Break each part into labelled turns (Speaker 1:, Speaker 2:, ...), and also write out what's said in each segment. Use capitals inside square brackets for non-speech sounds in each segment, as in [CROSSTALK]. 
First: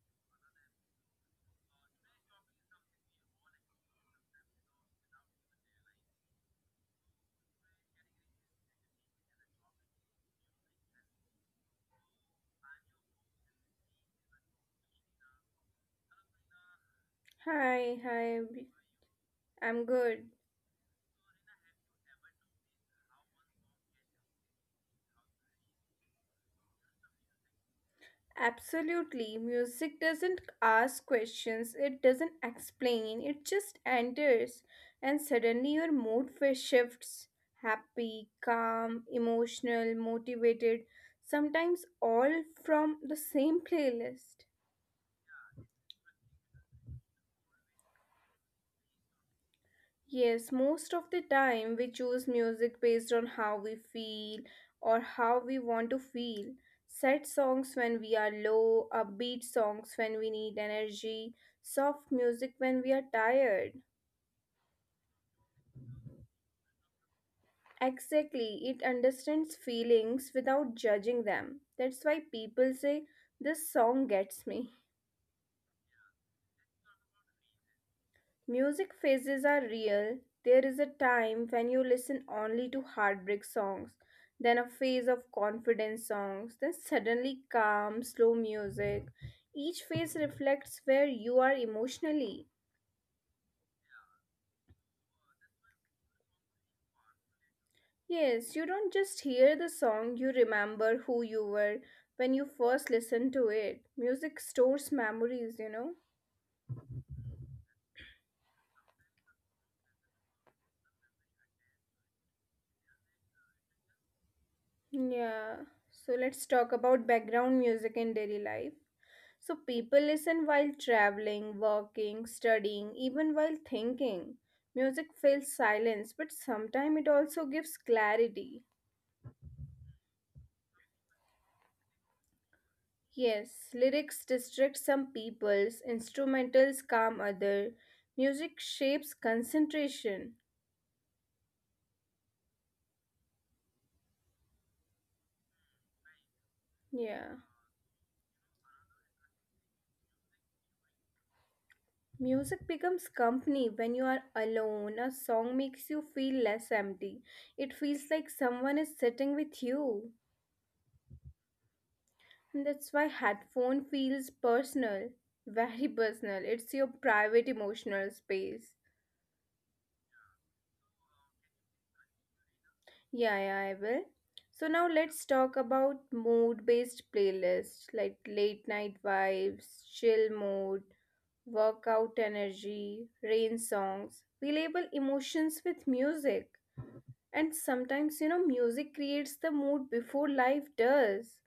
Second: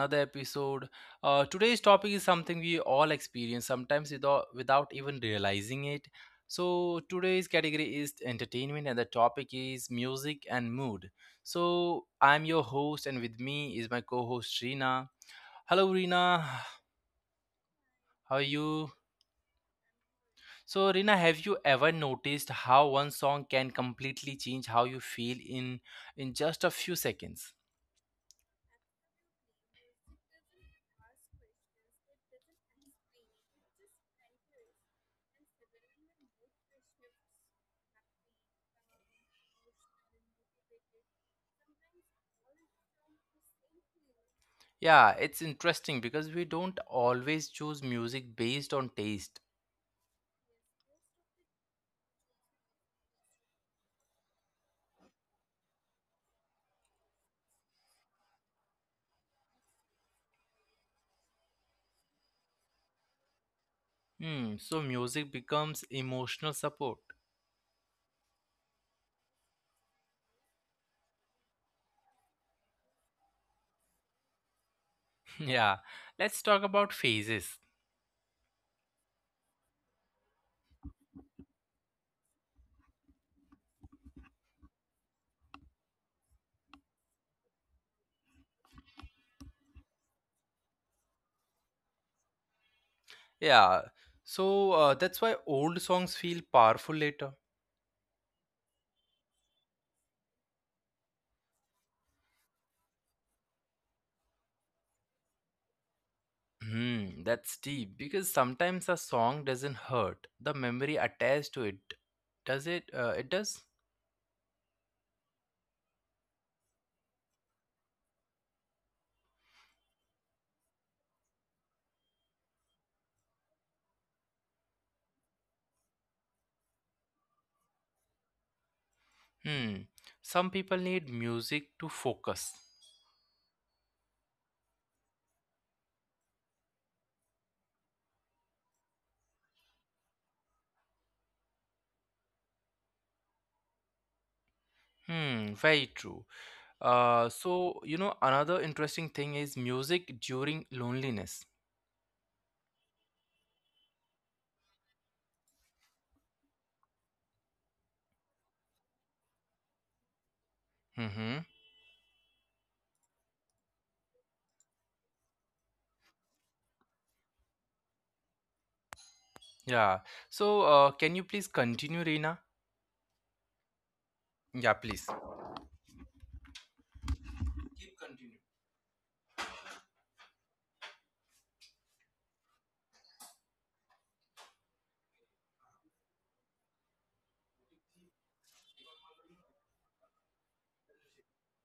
Speaker 1: another episode. Today's topic is something we all experience sometimes without even realizing it. So, today's category is entertainment, and the topic is music and mood. So, I'm your host, and with me is my co host Reena. Hello, Reena.
Speaker 2: Hi,
Speaker 1: How
Speaker 2: hi,
Speaker 1: are you?
Speaker 2: I'm good.
Speaker 1: So, Reena, have you ever noticed how one song can completely change how you feel in just a few seconds?
Speaker 2: Absolutely. Music doesn't ask questions, it doesn't explain, it just enters, and suddenly your mood shifts happy, calm, emotional, motivated, sometimes all from the same playlist.
Speaker 1: Yeah, it's interesting because we don't always choose music based on taste.
Speaker 2: Yes, most of the time we choose music based on how we feel or how we want to feel. Sad songs when we are low, upbeat songs when we need energy, soft music when we are tired.
Speaker 1: Hmm, so music becomes emotional support.
Speaker 2: Exactly, it understands feelings without judging them. That's why people say, This song gets me.
Speaker 1: [LAUGHS] Yeah, let's talk about phases.
Speaker 2: Music phases are real. There is a time when you listen only to heartbreak songs, then a phase of confidence songs, then suddenly calm, slow music. Each phase reflects where you are emotionally.
Speaker 1: Yeah, so that's why old songs feel powerful later.
Speaker 2: Yes, you don't just hear the song, you remember who you were when you first listened to it. Music stores memories, you know?
Speaker 1: Hmm, that's deep because sometimes a song doesn't hurt. The memory attached to it does it? It does.
Speaker 2: Yeah. So let's talk about background music in daily life. So people listen while traveling, working, studying, even while thinking. Music fills silence, but sometimes it also gives clarity.
Speaker 1: Hmm. Some people need music to focus.
Speaker 2: Yes, lyrics distract some peoples, instrumentals calm other. Music shapes concentration.
Speaker 1: Hmm. Very true.
Speaker 2: Yeah.
Speaker 1: So you know, another interesting thing is music during loneliness.
Speaker 2: Music becomes company when you are alone. A song makes you feel less empty. It feels like someone is sitting with you.
Speaker 1: Mm-hmm.
Speaker 2: And that's why headphone feels personal, very personal. It's your private emotional space.
Speaker 1: Yeah. So can you please continue, Reena?
Speaker 2: Yeah, yeah, I will.
Speaker 1: Yeah,
Speaker 2: So now
Speaker 1: please.
Speaker 2: let's talk about mood-based
Speaker 1: Keep
Speaker 2: playlists like
Speaker 1: continue.
Speaker 2: late night vibes, chill mode, workout energy, rain songs. We label emotions with music. And sometimes, you know, music creates the mood before life does.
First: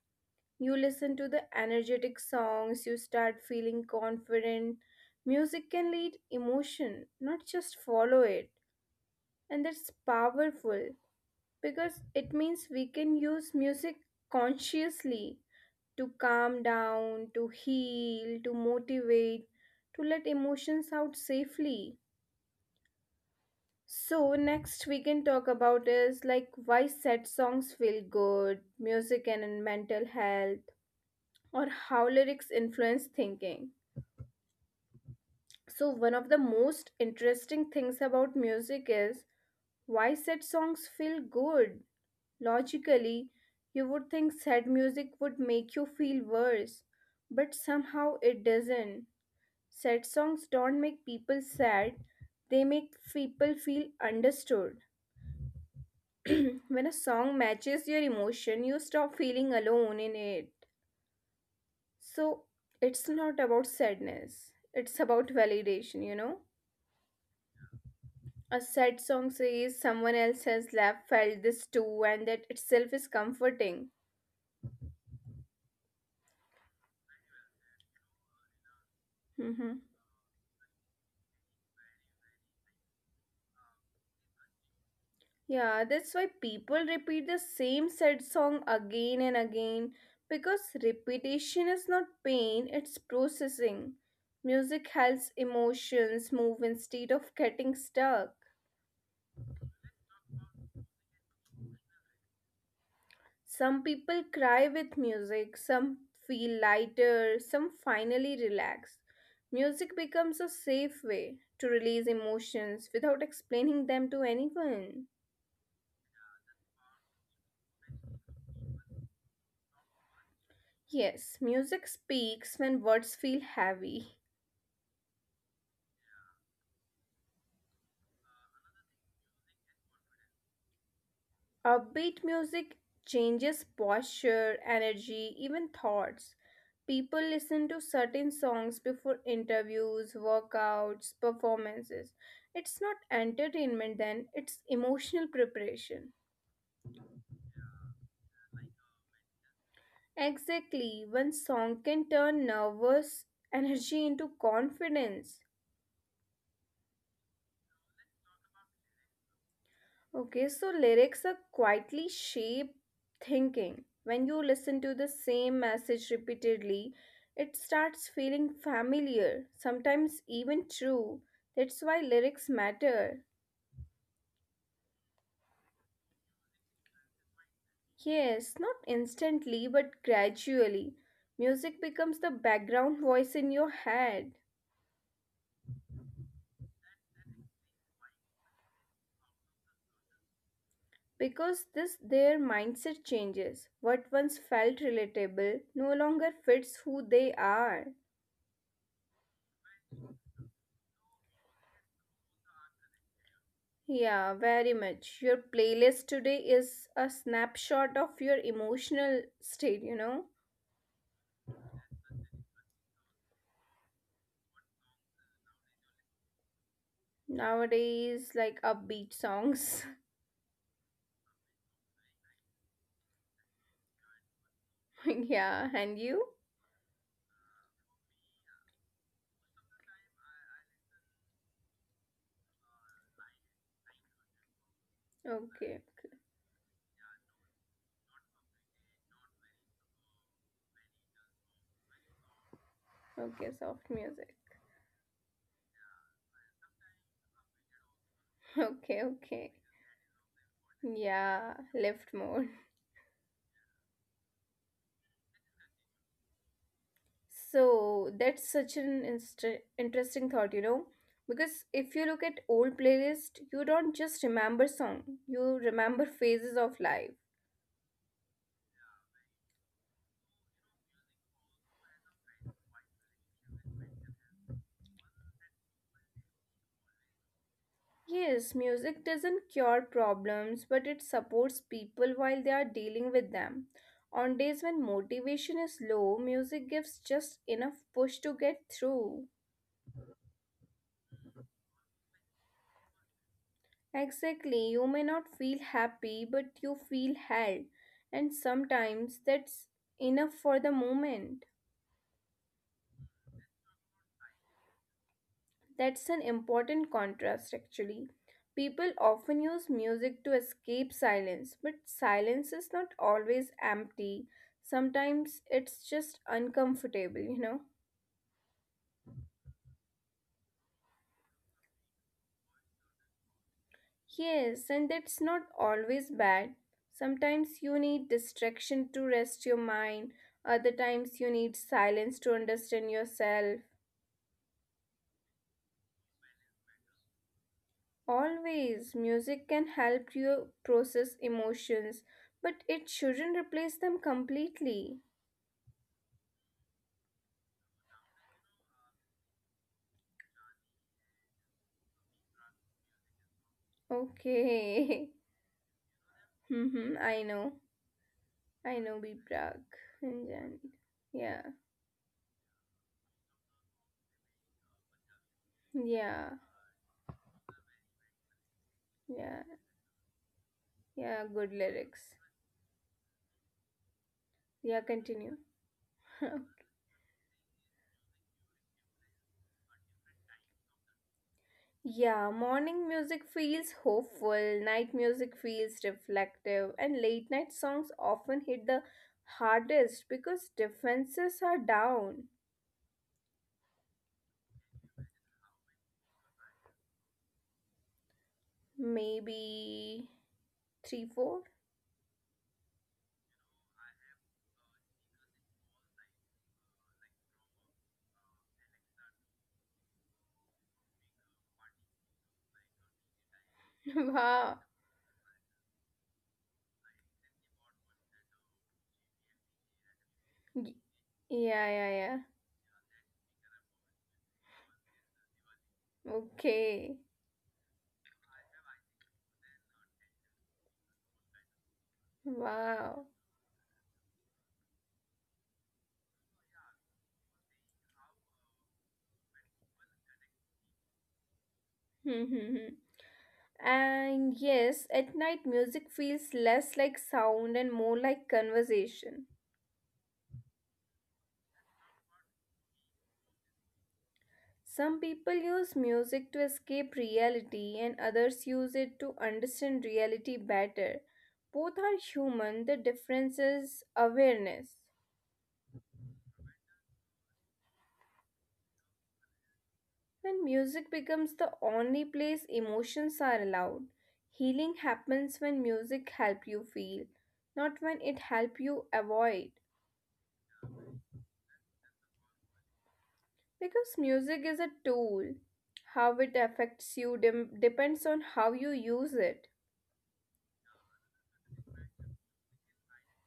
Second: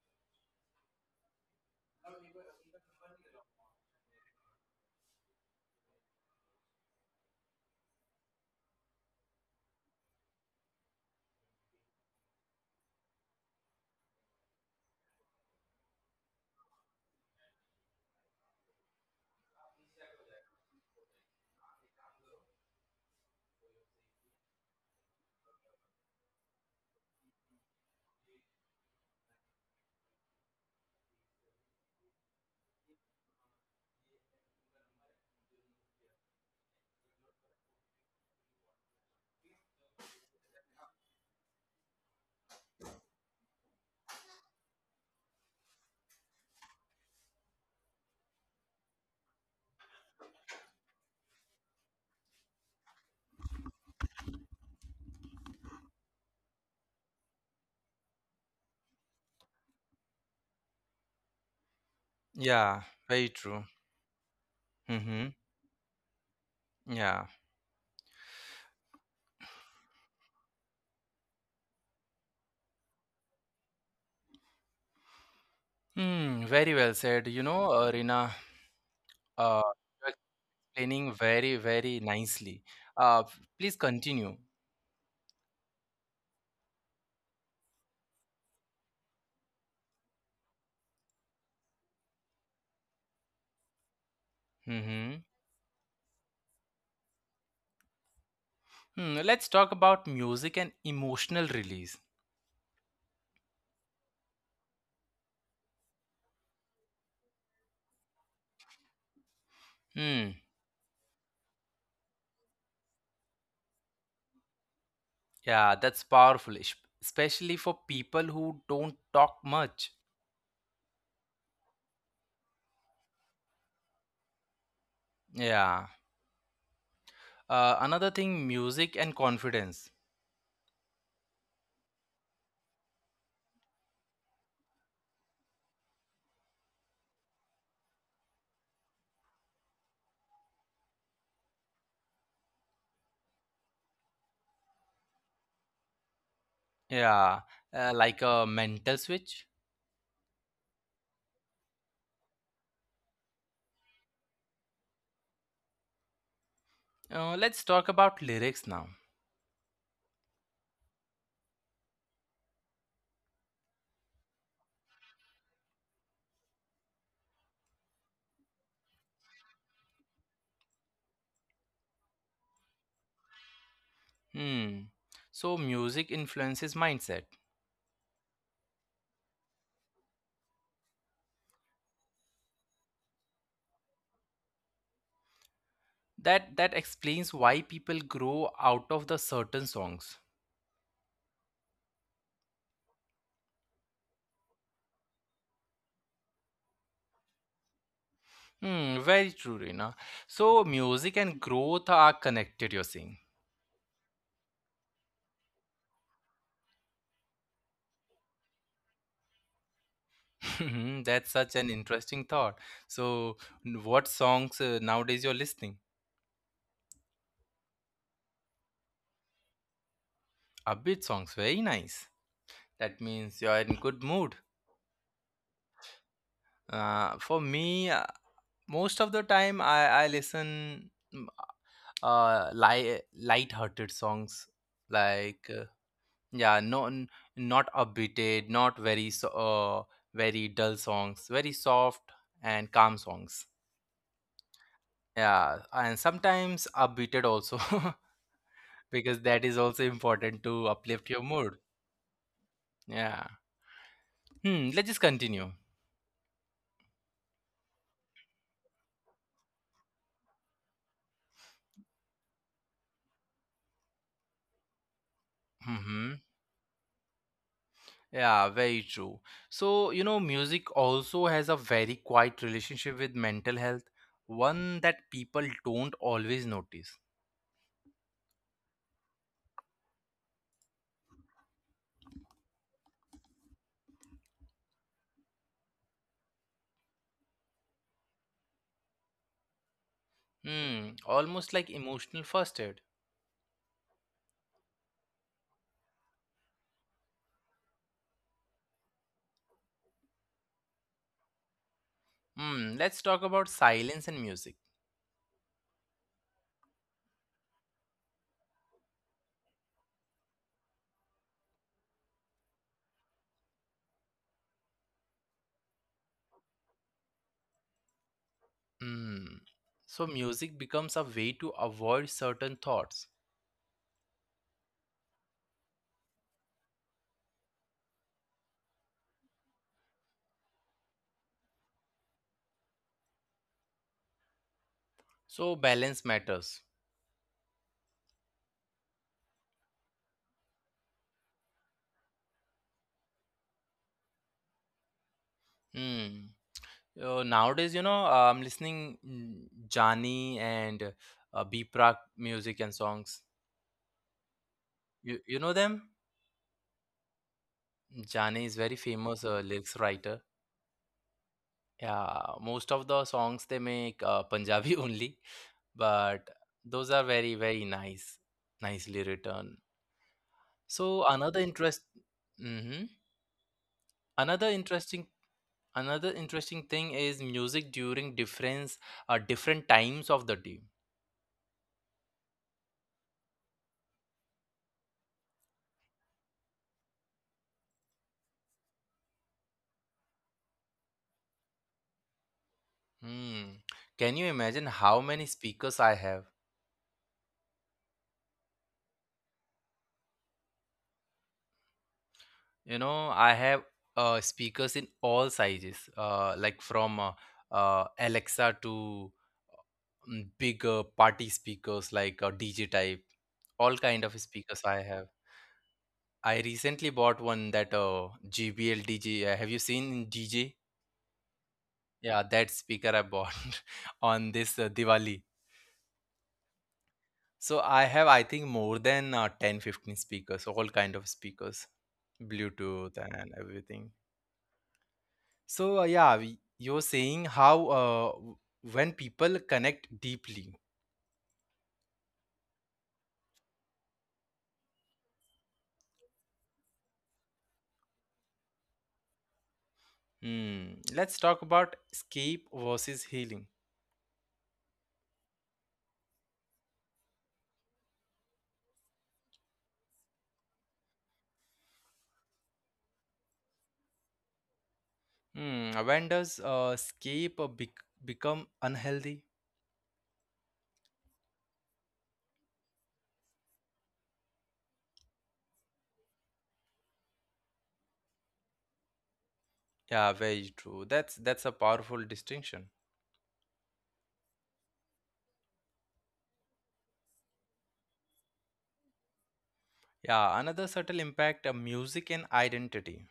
Speaker 2: You listen to the energetic songs, you start feeling confident. Music can lead emotion, not just follow it. And that's powerful because it means we can use music consciously to calm down, to heal, to motivate, to let emotions out safely. So next we can talk about is like why sad songs feel good, music and mental health, or how lyrics influence thinking. So, one of the most interesting things about music is why sad songs feel good. Logically, you would think sad music would make you feel worse, but somehow it doesn't. Sad songs don't make people sad, they make people feel understood. When a song matches your emotion, you stop feeling alone in it. So,
Speaker 1: Yeah,
Speaker 2: it's
Speaker 1: very
Speaker 2: not
Speaker 1: true.
Speaker 2: about sadness, it's
Speaker 1: Mm-hmm.
Speaker 2: about validation, you know?
Speaker 1: Yeah.
Speaker 2: A sad song says someone else has left, felt this too, and that itself is comforting.
Speaker 1: Hmm. Very well said. You know, Reena, uh,
Speaker 2: Hmm.
Speaker 1: you're explaining very, very nicely. Please continue.
Speaker 2: Yeah, that's why people repeat the same sad song again and again because repetition is not pain, it's processing. Music
Speaker 1: Mm-hmm.
Speaker 2: helps emotions move instead of getting stuck.
Speaker 1: Hmm. Let's talk about music and emotional release.
Speaker 2: Some people cry with music, some feel lighter, some finally relax. Music
Speaker 1: Hmm.
Speaker 2: becomes a safe way to release emotions without explaining them to anyone.
Speaker 1: Yeah, that's powerful, especially for people who don't talk much.
Speaker 2: Yes, music speaks when words feel heavy.
Speaker 1: Yeah. Another thing, music and confidence.
Speaker 2: Upbeat music changes posture, energy, even thoughts. People listen to certain songs before interviews, workouts, performances. It's not entertainment then, it's emotional preparation.
Speaker 1: Yeah, like a mental switch.
Speaker 2: Exactly, one song can turn nervous energy into confidence.
Speaker 1: Let's talk about lyrics now.
Speaker 2: Okay, so lyrics are quietly shape thinking. When you listen to the same message repeatedly, it starts feeling familiar, sometimes even true. That's why lyrics matter.
Speaker 1: Hmm. So music influences mindset.
Speaker 2: Yes, not instantly, but gradually. Music becomes the background voice in your head.
Speaker 1: That explains why people grow out of the certain songs.
Speaker 2: Because this their mindset changes what once felt relatable no longer fits who they are.
Speaker 1: Hmm. Very true, Reena. So music and growth are connected, you're saying.
Speaker 2: Yeah, very much, your playlist today is a snapshot of your emotional state, you know.
Speaker 1: Mhm. That's such an interesting thought. So, what songs nowadays you're listening?
Speaker 2: Nowadays, like upbeat songs.
Speaker 1: Upbeat songs, very nice. That means you're in good mood.
Speaker 2: [LAUGHS] Yeah, and you?
Speaker 1: For me, most of the time I listen mm, uh li- light-hearted songs, like
Speaker 2: Okay.
Speaker 1: yeah, no, not upbeated, not very, so very dull songs, very soft and calm songs.
Speaker 2: Okay, okay, soft music.
Speaker 1: Yeah, and sometimes upbeated also.
Speaker 2: [LAUGHS]
Speaker 1: [LAUGHS]
Speaker 2: Okay,
Speaker 1: Because that is
Speaker 2: okay.
Speaker 1: also important to uplift your mood.
Speaker 2: Yeah, lift more.
Speaker 1: Yeah. Hmm. Let's just continue.
Speaker 2: So that's such an inst- interesting thought, you know, because if you look at old playlist, you don't just remember song, you
Speaker 1: Hmm.
Speaker 2: remember phases of life.
Speaker 1: Yeah. Very true. So you know, music also has a very quiet relationship with mental health, one that people don't always notice.
Speaker 2: Yes, music doesn't cure problems, but it supports people while they are dealing with them. On days when motivation is low, music gives just enough push to get through.
Speaker 1: Hmm. Almost like emotional first aid.
Speaker 2: Exactly, you may not feel happy, but you feel held, and sometimes that's enough for the moment.
Speaker 1: Hmm. Let's talk about silence and music.
Speaker 2: That's an important contrast, actually. People often use music to escape silence, but silence is not always empty. Sometimes it's just uncomfortable, you know?
Speaker 1: Hmm. So music becomes a way to avoid certain thoughts.
Speaker 2: Yes, and that's not always bad. Sometimes you need distraction to rest your mind, other times you need silence to understand yourself.
Speaker 1: So balance matters.
Speaker 2: Always, music can help you process emotions, but it shouldn't replace them completely.
Speaker 1: Hmm. Nowadays, you know, I'm listening Jani and Biprak music and songs. You
Speaker 2: Okay. [LAUGHS]
Speaker 1: you know them?
Speaker 2: Mm-hmm. I know.
Speaker 1: Jani is very
Speaker 2: I know
Speaker 1: famous
Speaker 2: Be Prague
Speaker 1: lyrics writer.
Speaker 2: and Jan. Yeah.
Speaker 1: Yeah, most of the songs they make Punjabi [LAUGHS] only, but
Speaker 2: Yeah.
Speaker 1: those are very very nice, nicely
Speaker 2: Yeah.
Speaker 1: written. So
Speaker 2: Yeah. Good lyrics.
Speaker 1: mm-hmm. another
Speaker 2: Yeah,
Speaker 1: interesting,
Speaker 2: continue.
Speaker 1: another
Speaker 2: [LAUGHS]
Speaker 1: interesting thing is music during different different times of the day.
Speaker 2: Yeah, morning music feels hopeful, night music feels reflective, and late night songs often hit the hardest because defenses are down.
Speaker 1: Hmm. Can you imagine how many speakers I have?
Speaker 2: Maybe three, four?
Speaker 1: You know, I have speakers in all sizes, like from Alexa to big party speakers like DJ type, all
Speaker 2: [LAUGHS]
Speaker 1: kind of
Speaker 2: Wow.
Speaker 1: speakers I have. I recently bought one that GBL DJ. Have you seen DJ?
Speaker 2: Y- Yeah, yeah, yeah.
Speaker 1: Yeah, that speaker I bought [LAUGHS] on this Diwali.
Speaker 2: Okay.
Speaker 1: So I have, I think, more than 10, 15 speakers, all kind of speakers, Bluetooth
Speaker 2: Wow.
Speaker 1: and everything. So yeah, you're saying how when people connect deeply.
Speaker 2: [LAUGHS] And yes, at night music feels less like sound and more like conversation.
Speaker 1: Hmm. Let's talk about escape versus healing.
Speaker 2: Some people use music to escape reality, and others use it to understand reality better. Both are human, the difference is awareness.
Speaker 1: Hmm. When does escape become unhealthy?
Speaker 2: When music becomes the only place emotions are allowed, healing happens when music help you feel, not when it help you avoid.
Speaker 1: Yeah, very true. That's a powerful distinction.
Speaker 2: Because music is a tool. How it affects depends on how you use it.
Speaker 1: Yeah, another subtle impact: music and identity.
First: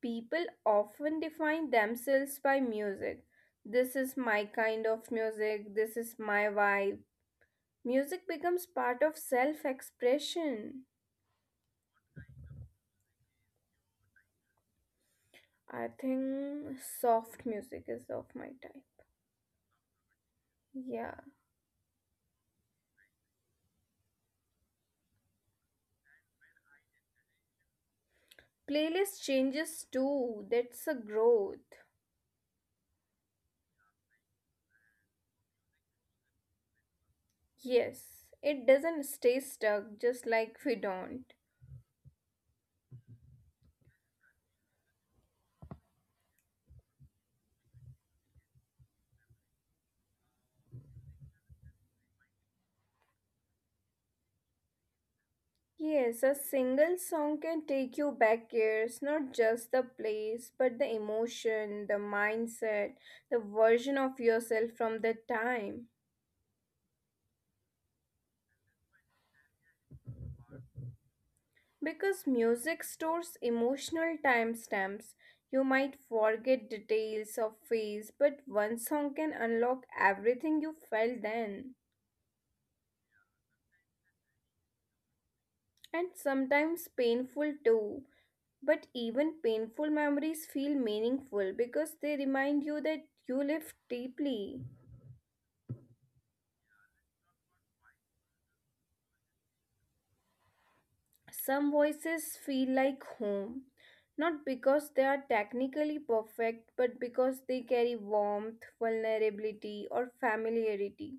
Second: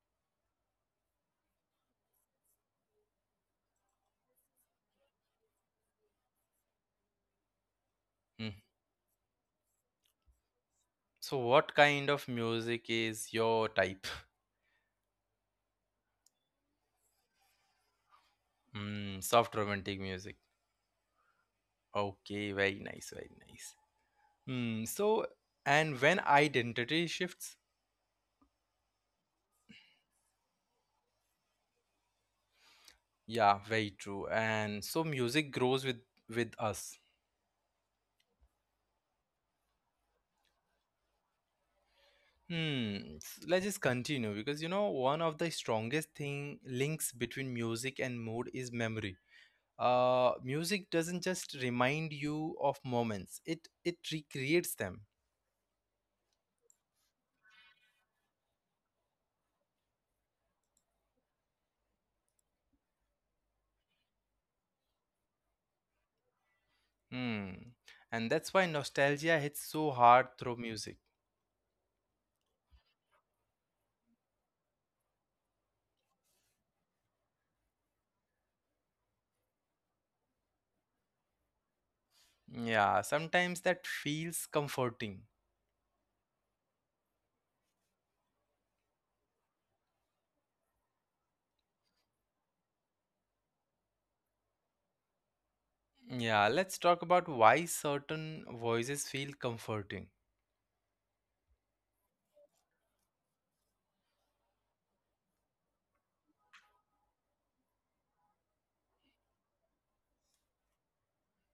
Speaker 2: People often define themselves by music. This is my kind of music, this is my vibe. Music
Speaker 1: Hmm.
Speaker 2: becomes part of self expression.
Speaker 1: So, what kind of music is your type?
Speaker 2: I think soft music is of my type.
Speaker 1: Soft romantic music.
Speaker 2: Yeah.
Speaker 1: Okay, very nice, very nice. So, and when identity shifts,
Speaker 2: Playlist changes too. That's a growth.
Speaker 1: yeah, very true. And so music grows with us.
Speaker 2: Yes, it doesn't stay stuck just like we don't.
Speaker 1: Hmm. Let's just continue, because you know one of the strongest thing links between music and mood is memory. Music doesn't just remind you of moments; it recreates them.
Speaker 2: Yes, a single song can take you back years, not just the place, but the emotion, the mindset, the version of yourself from that time.
Speaker 1: Hmm. And that's why nostalgia hits so hard through music.
Speaker 2: Because music stores emotional timestamps. You might forget details of phase, but one song can unlock everything you felt then.
Speaker 1: Yeah, sometimes that feels comforting.
Speaker 2: And sometimes painful too. But even painful memories feel meaningful because they remind you that you lived deeply.
Speaker 1: Yeah, let's talk about why certain voices feel comforting.
Speaker 2: Some voices feel like home, not because they are technically perfect, but because they carry warmth, vulnerability, or familiarity.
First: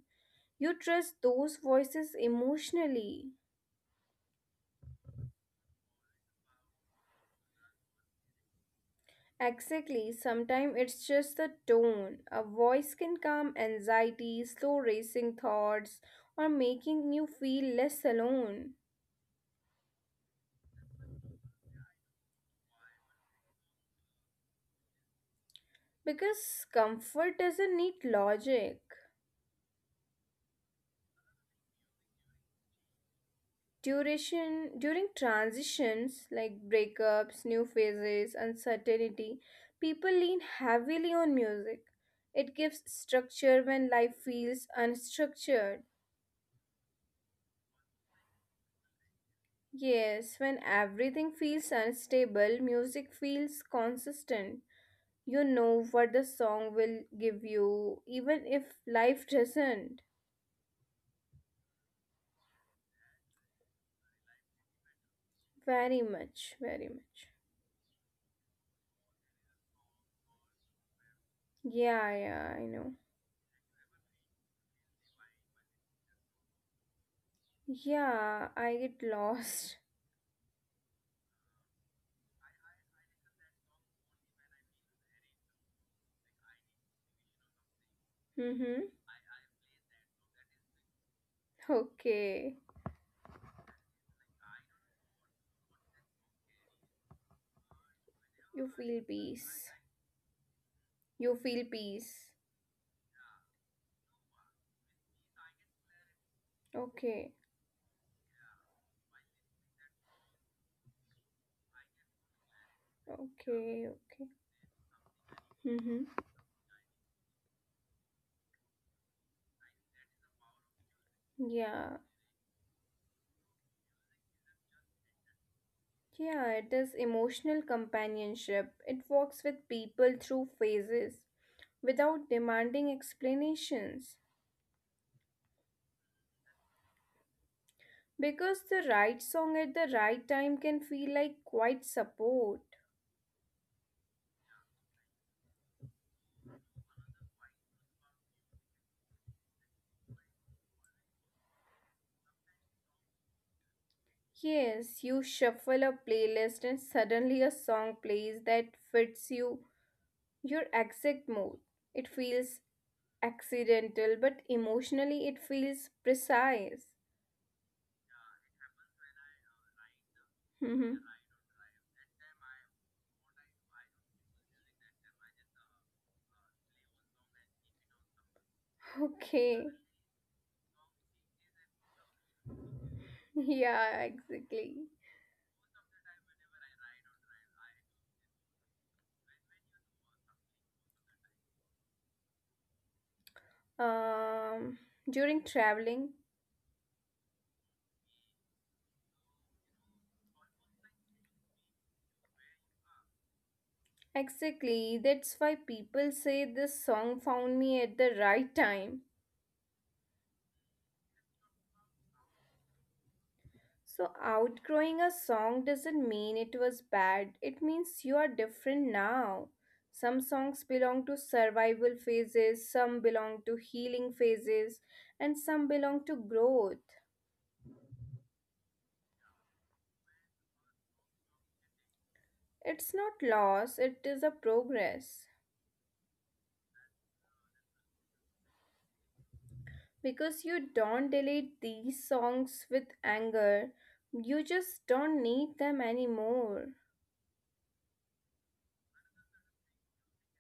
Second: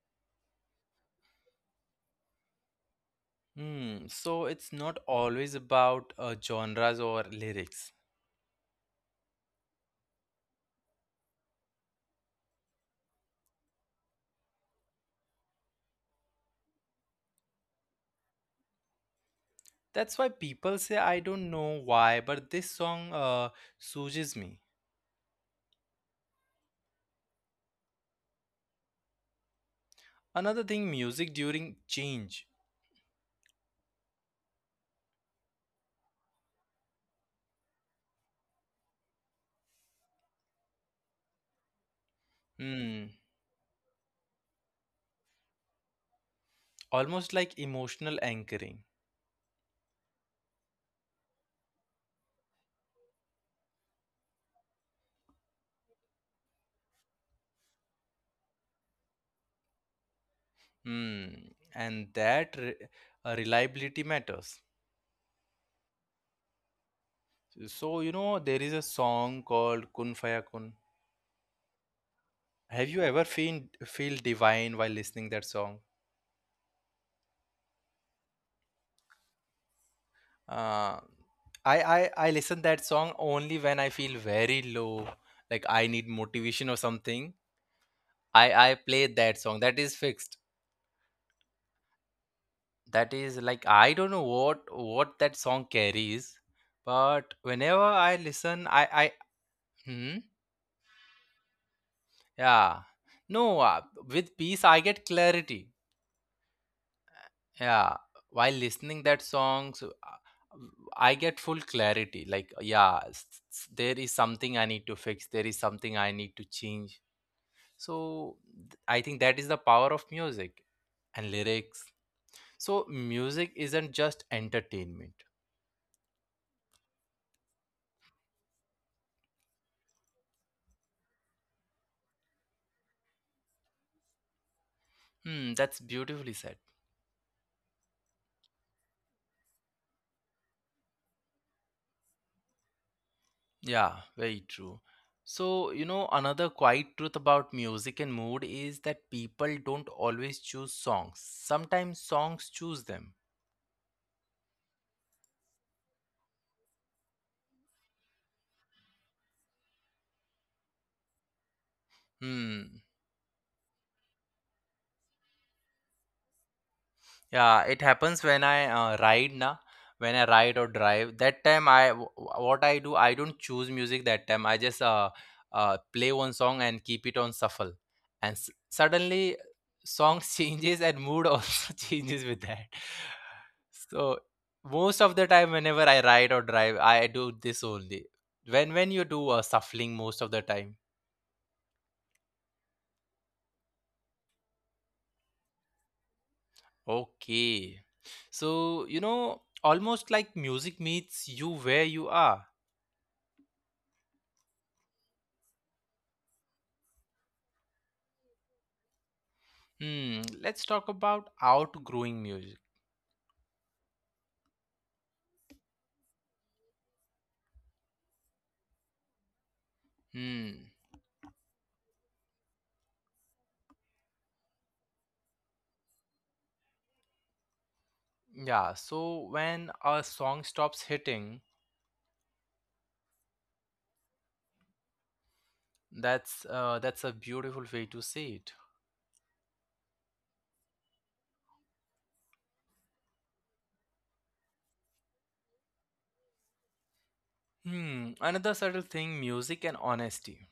Speaker 2: You trust those voices emotionally.
Speaker 1: Hmm, so it's not always about genres or lyrics.
Speaker 2: Exactly, sometimes it's just the tone. A voice can calm anxiety, slow racing thoughts, or making you feel less alone.
Speaker 1: That's why people say, I don't know why, but this song soothes me.
Speaker 2: Because comfort doesn't need logic.
Speaker 1: Another thing, music during change.
Speaker 2: Duration during transitions like breakups, new phases, uncertainty, people lean heavily on music. It gives
Speaker 1: Hmm,
Speaker 2: structure when life feels unstructured.
Speaker 1: almost like emotional anchoring.
Speaker 2: Yes, when everything feels unstable, music feels consistent. You know what the song will give you even if life doesn't.
Speaker 1: Hmm, and that re reliability matters.
Speaker 2: Very much, very much.
Speaker 1: So, you know, there is a song called Kun Faya Kun.
Speaker 2: Yeah, yeah, I
Speaker 1: Have
Speaker 2: know.
Speaker 1: you ever feel divine while listening that song?
Speaker 2: Yeah, I get lost.
Speaker 1: Uh, I, I listen that song only when I feel very low, like I need motivation or something.
Speaker 2: [LAUGHS]
Speaker 1: I
Speaker 2: Mhm.
Speaker 1: play that song. That is fixed.
Speaker 2: Okay,
Speaker 1: That is like I don't know what that song carries, but whenever I
Speaker 2: you
Speaker 1: listen,
Speaker 2: feel peace.
Speaker 1: hmm,
Speaker 2: You feel peace.
Speaker 1: yeah, no, with peace I get clarity.
Speaker 2: Okay,
Speaker 1: Yeah, while listening that songs I get full clarity. Like, yeah,
Speaker 2: okay,
Speaker 1: there is
Speaker 2: okay.
Speaker 1: something I need to fix, there is
Speaker 2: Mm-hmm.
Speaker 1: something I need to change. So, I think that is the power of music and lyrics.
Speaker 2: Yeah,
Speaker 1: So music isn't just entertainment.
Speaker 2: yeah, it is emotional companionship. It walks with people through phases without demanding explanations.
Speaker 1: Hmm, that's beautifully said.
Speaker 2: Because the right song at the right time can feel like quite support.
Speaker 1: Yeah, very true. So you know, another quiet truth about music and mood is that people don't always choose songs. Sometimes songs choose them.
Speaker 2: Yes, you shuffle a playlist and suddenly a song plays that fits you, your exact mood. It feels
Speaker 1: Hmm.
Speaker 2: accidental, but emotionally it feels precise.
Speaker 1: Yeah, it happens when when I ride or
Speaker 2: Mhm.
Speaker 1: drive. That time what I do, I don't choose music that time. I just play one song and keep it on shuffle. And suddenly
Speaker 2: Okay,
Speaker 1: song [LAUGHS] changes and mood also [LAUGHS] changes with that.
Speaker 2: yeah,
Speaker 1: So
Speaker 2: exactly.
Speaker 1: most of the time whenever I ride or drive, I do this only. When you do shuffling most of the time.
Speaker 2: Um, During traveling,
Speaker 1: Okay. So, you know, almost like music meets you where you are.
Speaker 2: exactly. That's why people say this song found me at the right time.
Speaker 1: Hmm, let's talk about outgrowing music.
Speaker 2: So, outgrowing a song doesn't mean it was bad, it means you are different now. Some songs
Speaker 1: Hmm.
Speaker 2: belong to survival phases, some belong to healing phases, and some belong to growth.
Speaker 1: Yeah, so when a song stops hitting,
Speaker 2: It's not loss, it is a progress.
Speaker 1: that's a beautiful way to say it.
Speaker 2: Because you don't delete these songs with anger, you just don't need them anymore.
Speaker 1: Hmm, another subtle thing, music and honesty.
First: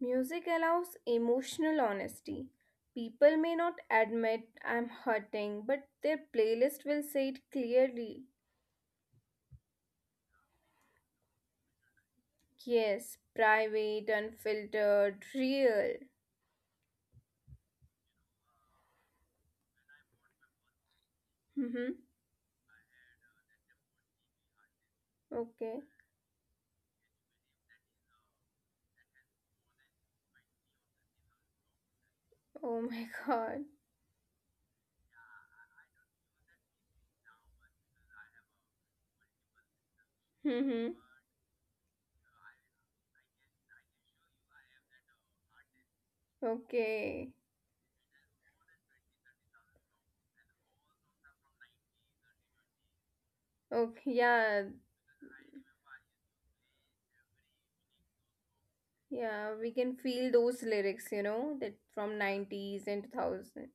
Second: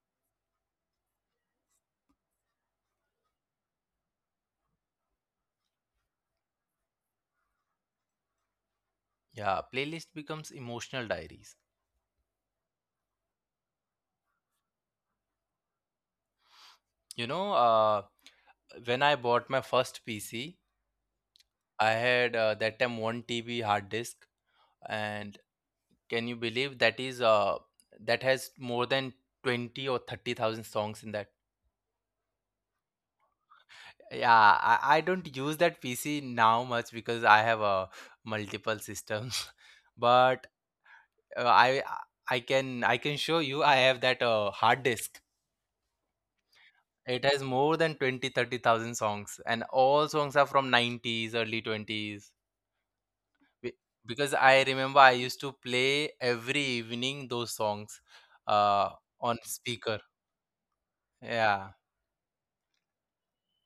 Speaker 2: Music allows emotional honesty. People may not admit I'm hurting, but their playlist will say it clearly.
Speaker 1: Yeah, playlist becomes emotional diaries.
Speaker 2: Yes, private, unfiltered, real.
Speaker 1: You know, when I bought my first PC,
Speaker 2: Mm-hmm.
Speaker 1: I had that time 1 TB hard disk, and
Speaker 2: Okay.
Speaker 1: can you believe that is that has more than 20 or 30,000 songs in that?
Speaker 2: Oh my [LAUGHS] god.
Speaker 1: Yeah, I don't use that PC now much because I have multiple systems. [LAUGHS] But
Speaker 2: Mm-hmm.
Speaker 1: uh, I I can show you I have that hard disk.
Speaker 2: Okay.
Speaker 1: It has more than 20-30,000 songs, and all songs are from 90s, early 20s. Be-
Speaker 2: Okay.
Speaker 1: Because
Speaker 2: Yeah.
Speaker 1: I remember I used to play every evening those songs uh, on
Speaker 2: Yeah, we can
Speaker 1: speaker.
Speaker 2: feel those lyrics, you know, that
Speaker 1: Yeah.
Speaker 2: from 90s and 2000.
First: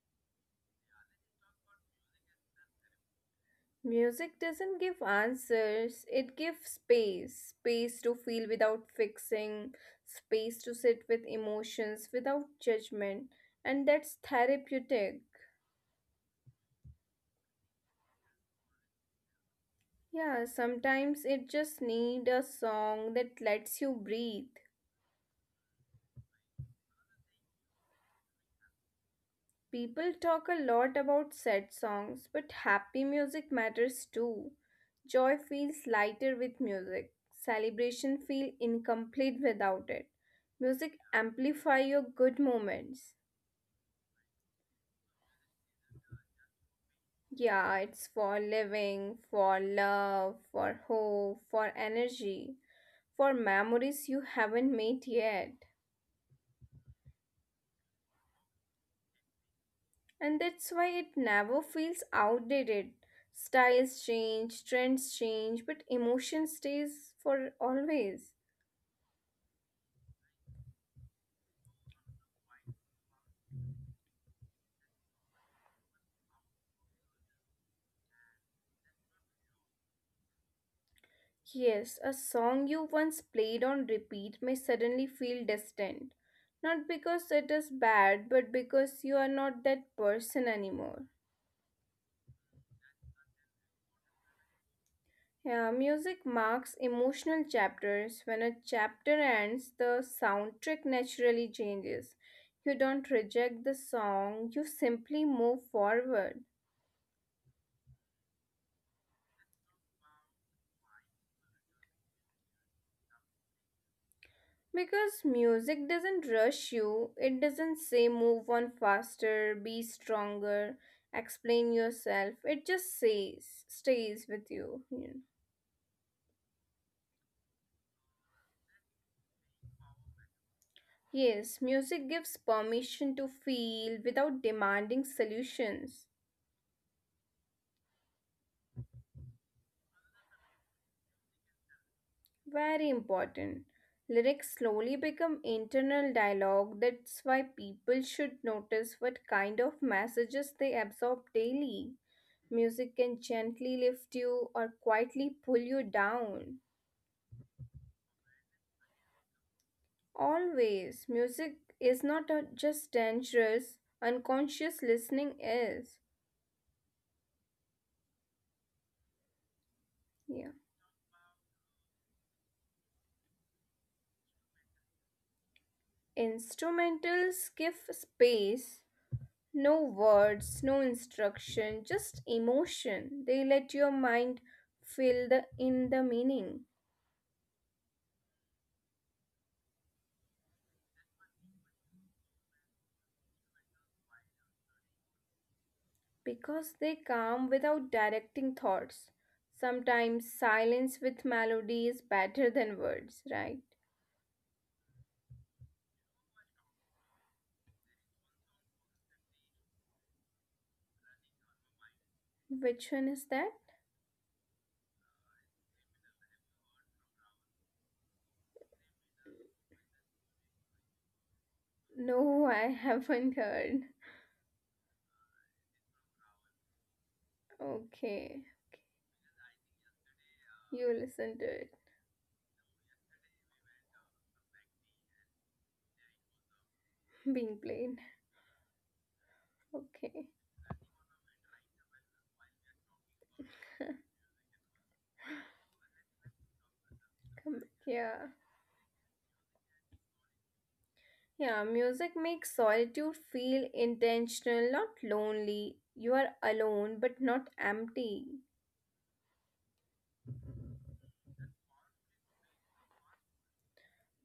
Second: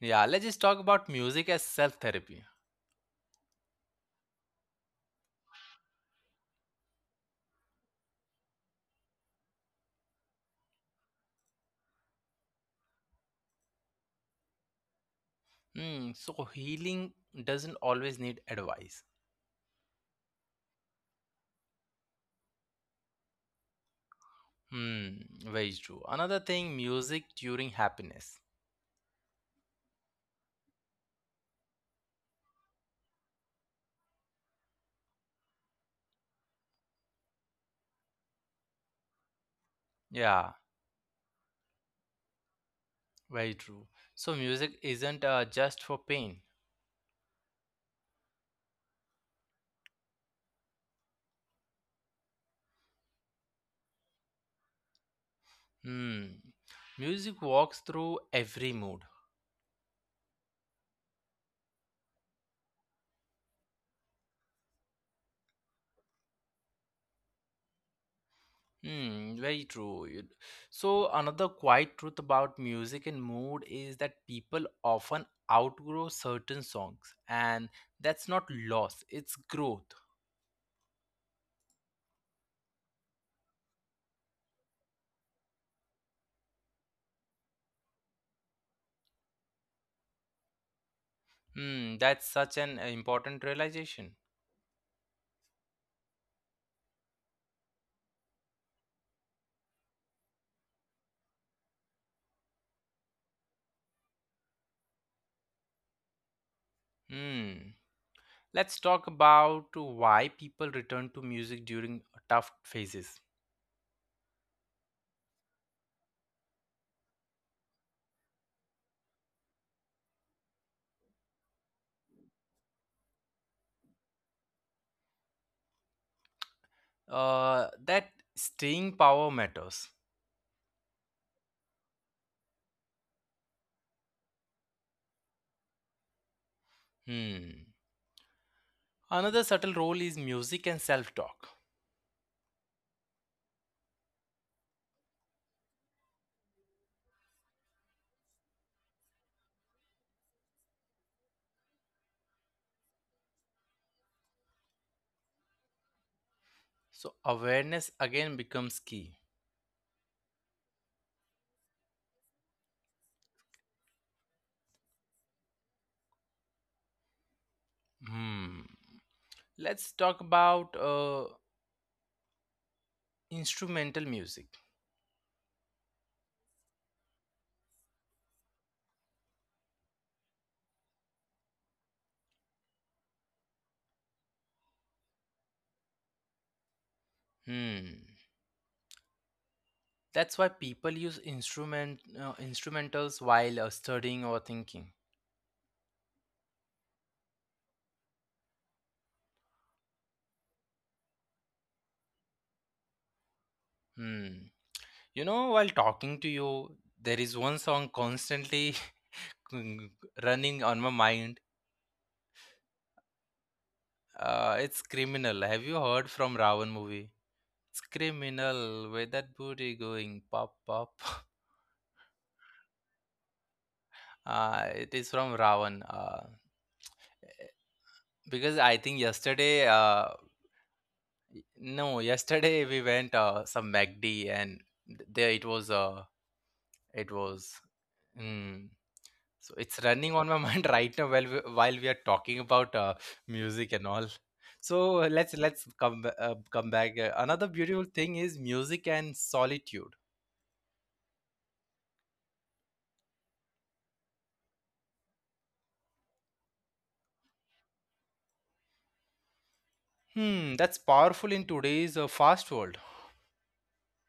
Speaker 1: Yeah, let's just talk about music as self therapy.
Speaker 2: Music doesn't give answers, it gives space. Space to feel without fixing, space to sit with emotions without judgment, and that's therapeutic.
Speaker 1: Hmm, so healing doesn't always need advice.
Speaker 2: Yeah, sometimes it just need a song that lets you breathe.
Speaker 1: Hmm, very true. Another thing, music during happiness.
Speaker 2: People talk a lot about sad songs, but happy music matters too. Joy feels lighter with music. Celebration feel incomplete without it.
Speaker 1: Yeah,
Speaker 2: Music amplify your good moments.
Speaker 1: very true. So music isn't just for pain.
Speaker 2: Yeah, it's for living, for love, for hope, for energy, for memories you haven't made yet.
Speaker 1: Hmm. Music walks through every mood.
Speaker 2: And that's why it never feels outdated. Styles change, trends change, but emotion stays for always.
Speaker 1: Hmm, very true. So another quiet truth about music and mood is that people often outgrow certain songs, and that's not loss, it's growth.
Speaker 2: Yes, a song you once played on repeat may suddenly feel distant. Not because it is bad, but because you are not that person anymore.
Speaker 1: Hmm, that's such an important realization.
Speaker 2: Yeah, music marks emotional chapters. When a chapter ends, the soundtrack naturally changes. You don't reject the song, you simply move forward.
Speaker 1: Hmm. Let's talk about why people return to music during tough phases.
Speaker 2: Because music doesn't rush you, it doesn't say move on faster, be stronger, explain yourself. It just says, stays with you, you know.
Speaker 1: That staying power matters.
Speaker 2: Yes, music gives permission to feel without demanding solutions.
Speaker 1: Hmm. Another subtle role is music and self talk.
Speaker 2: Very important. Lyrics slowly become internal dialogue. That's why people should notice what kind of messages they absorb daily. Music can gently lift you or quietly pull you down.
Speaker 1: So, awareness again becomes key.
Speaker 2: Always, music is not a, just dangerous, unconscious listening is.
Speaker 1: Hmm. Let's talk
Speaker 2: Yeah.
Speaker 1: about instrumental music.
Speaker 2: Instrumentals give space, no words, no instruction, just emotion. They let your mind fill the in the meaning
Speaker 1: Hmm. That's why people use instrumentals while studying or thinking.
Speaker 2: because they calm without directing thoughts. Sometimes silence with melody is better than words, right?
Speaker 1: Hmm. You know, while talking to you, there is one song constantly [LAUGHS] mm, running on my mind.
Speaker 2: Which one is that?
Speaker 1: It's criminal. Have you heard from Ravan movie? It's criminal. Where that booty going? Pop pop. [LAUGHS]
Speaker 2: No, [LAUGHS] I haven't heard.
Speaker 1: It is from Ravan.
Speaker 2: Okay.
Speaker 1: Because I think yesterday,
Speaker 2: You listen to it
Speaker 1: no, yesterday we went some MacD and there it was it
Speaker 2: [LAUGHS] being
Speaker 1: was.
Speaker 2: played.
Speaker 1: Hmm. So it's
Speaker 2: Okay,
Speaker 1: running on my [LAUGHS] mind right now while while we are talking about music and all. So let's come back.
Speaker 2: come
Speaker 1: Another
Speaker 2: back.
Speaker 1: beautiful
Speaker 2: Yeah,
Speaker 1: thing is music and solitude.
Speaker 2: yeah. Music makes solitude feel intentional, not lonely. You are alone, but not empty.
Speaker 1: Hmm, that's powerful in today's fast world.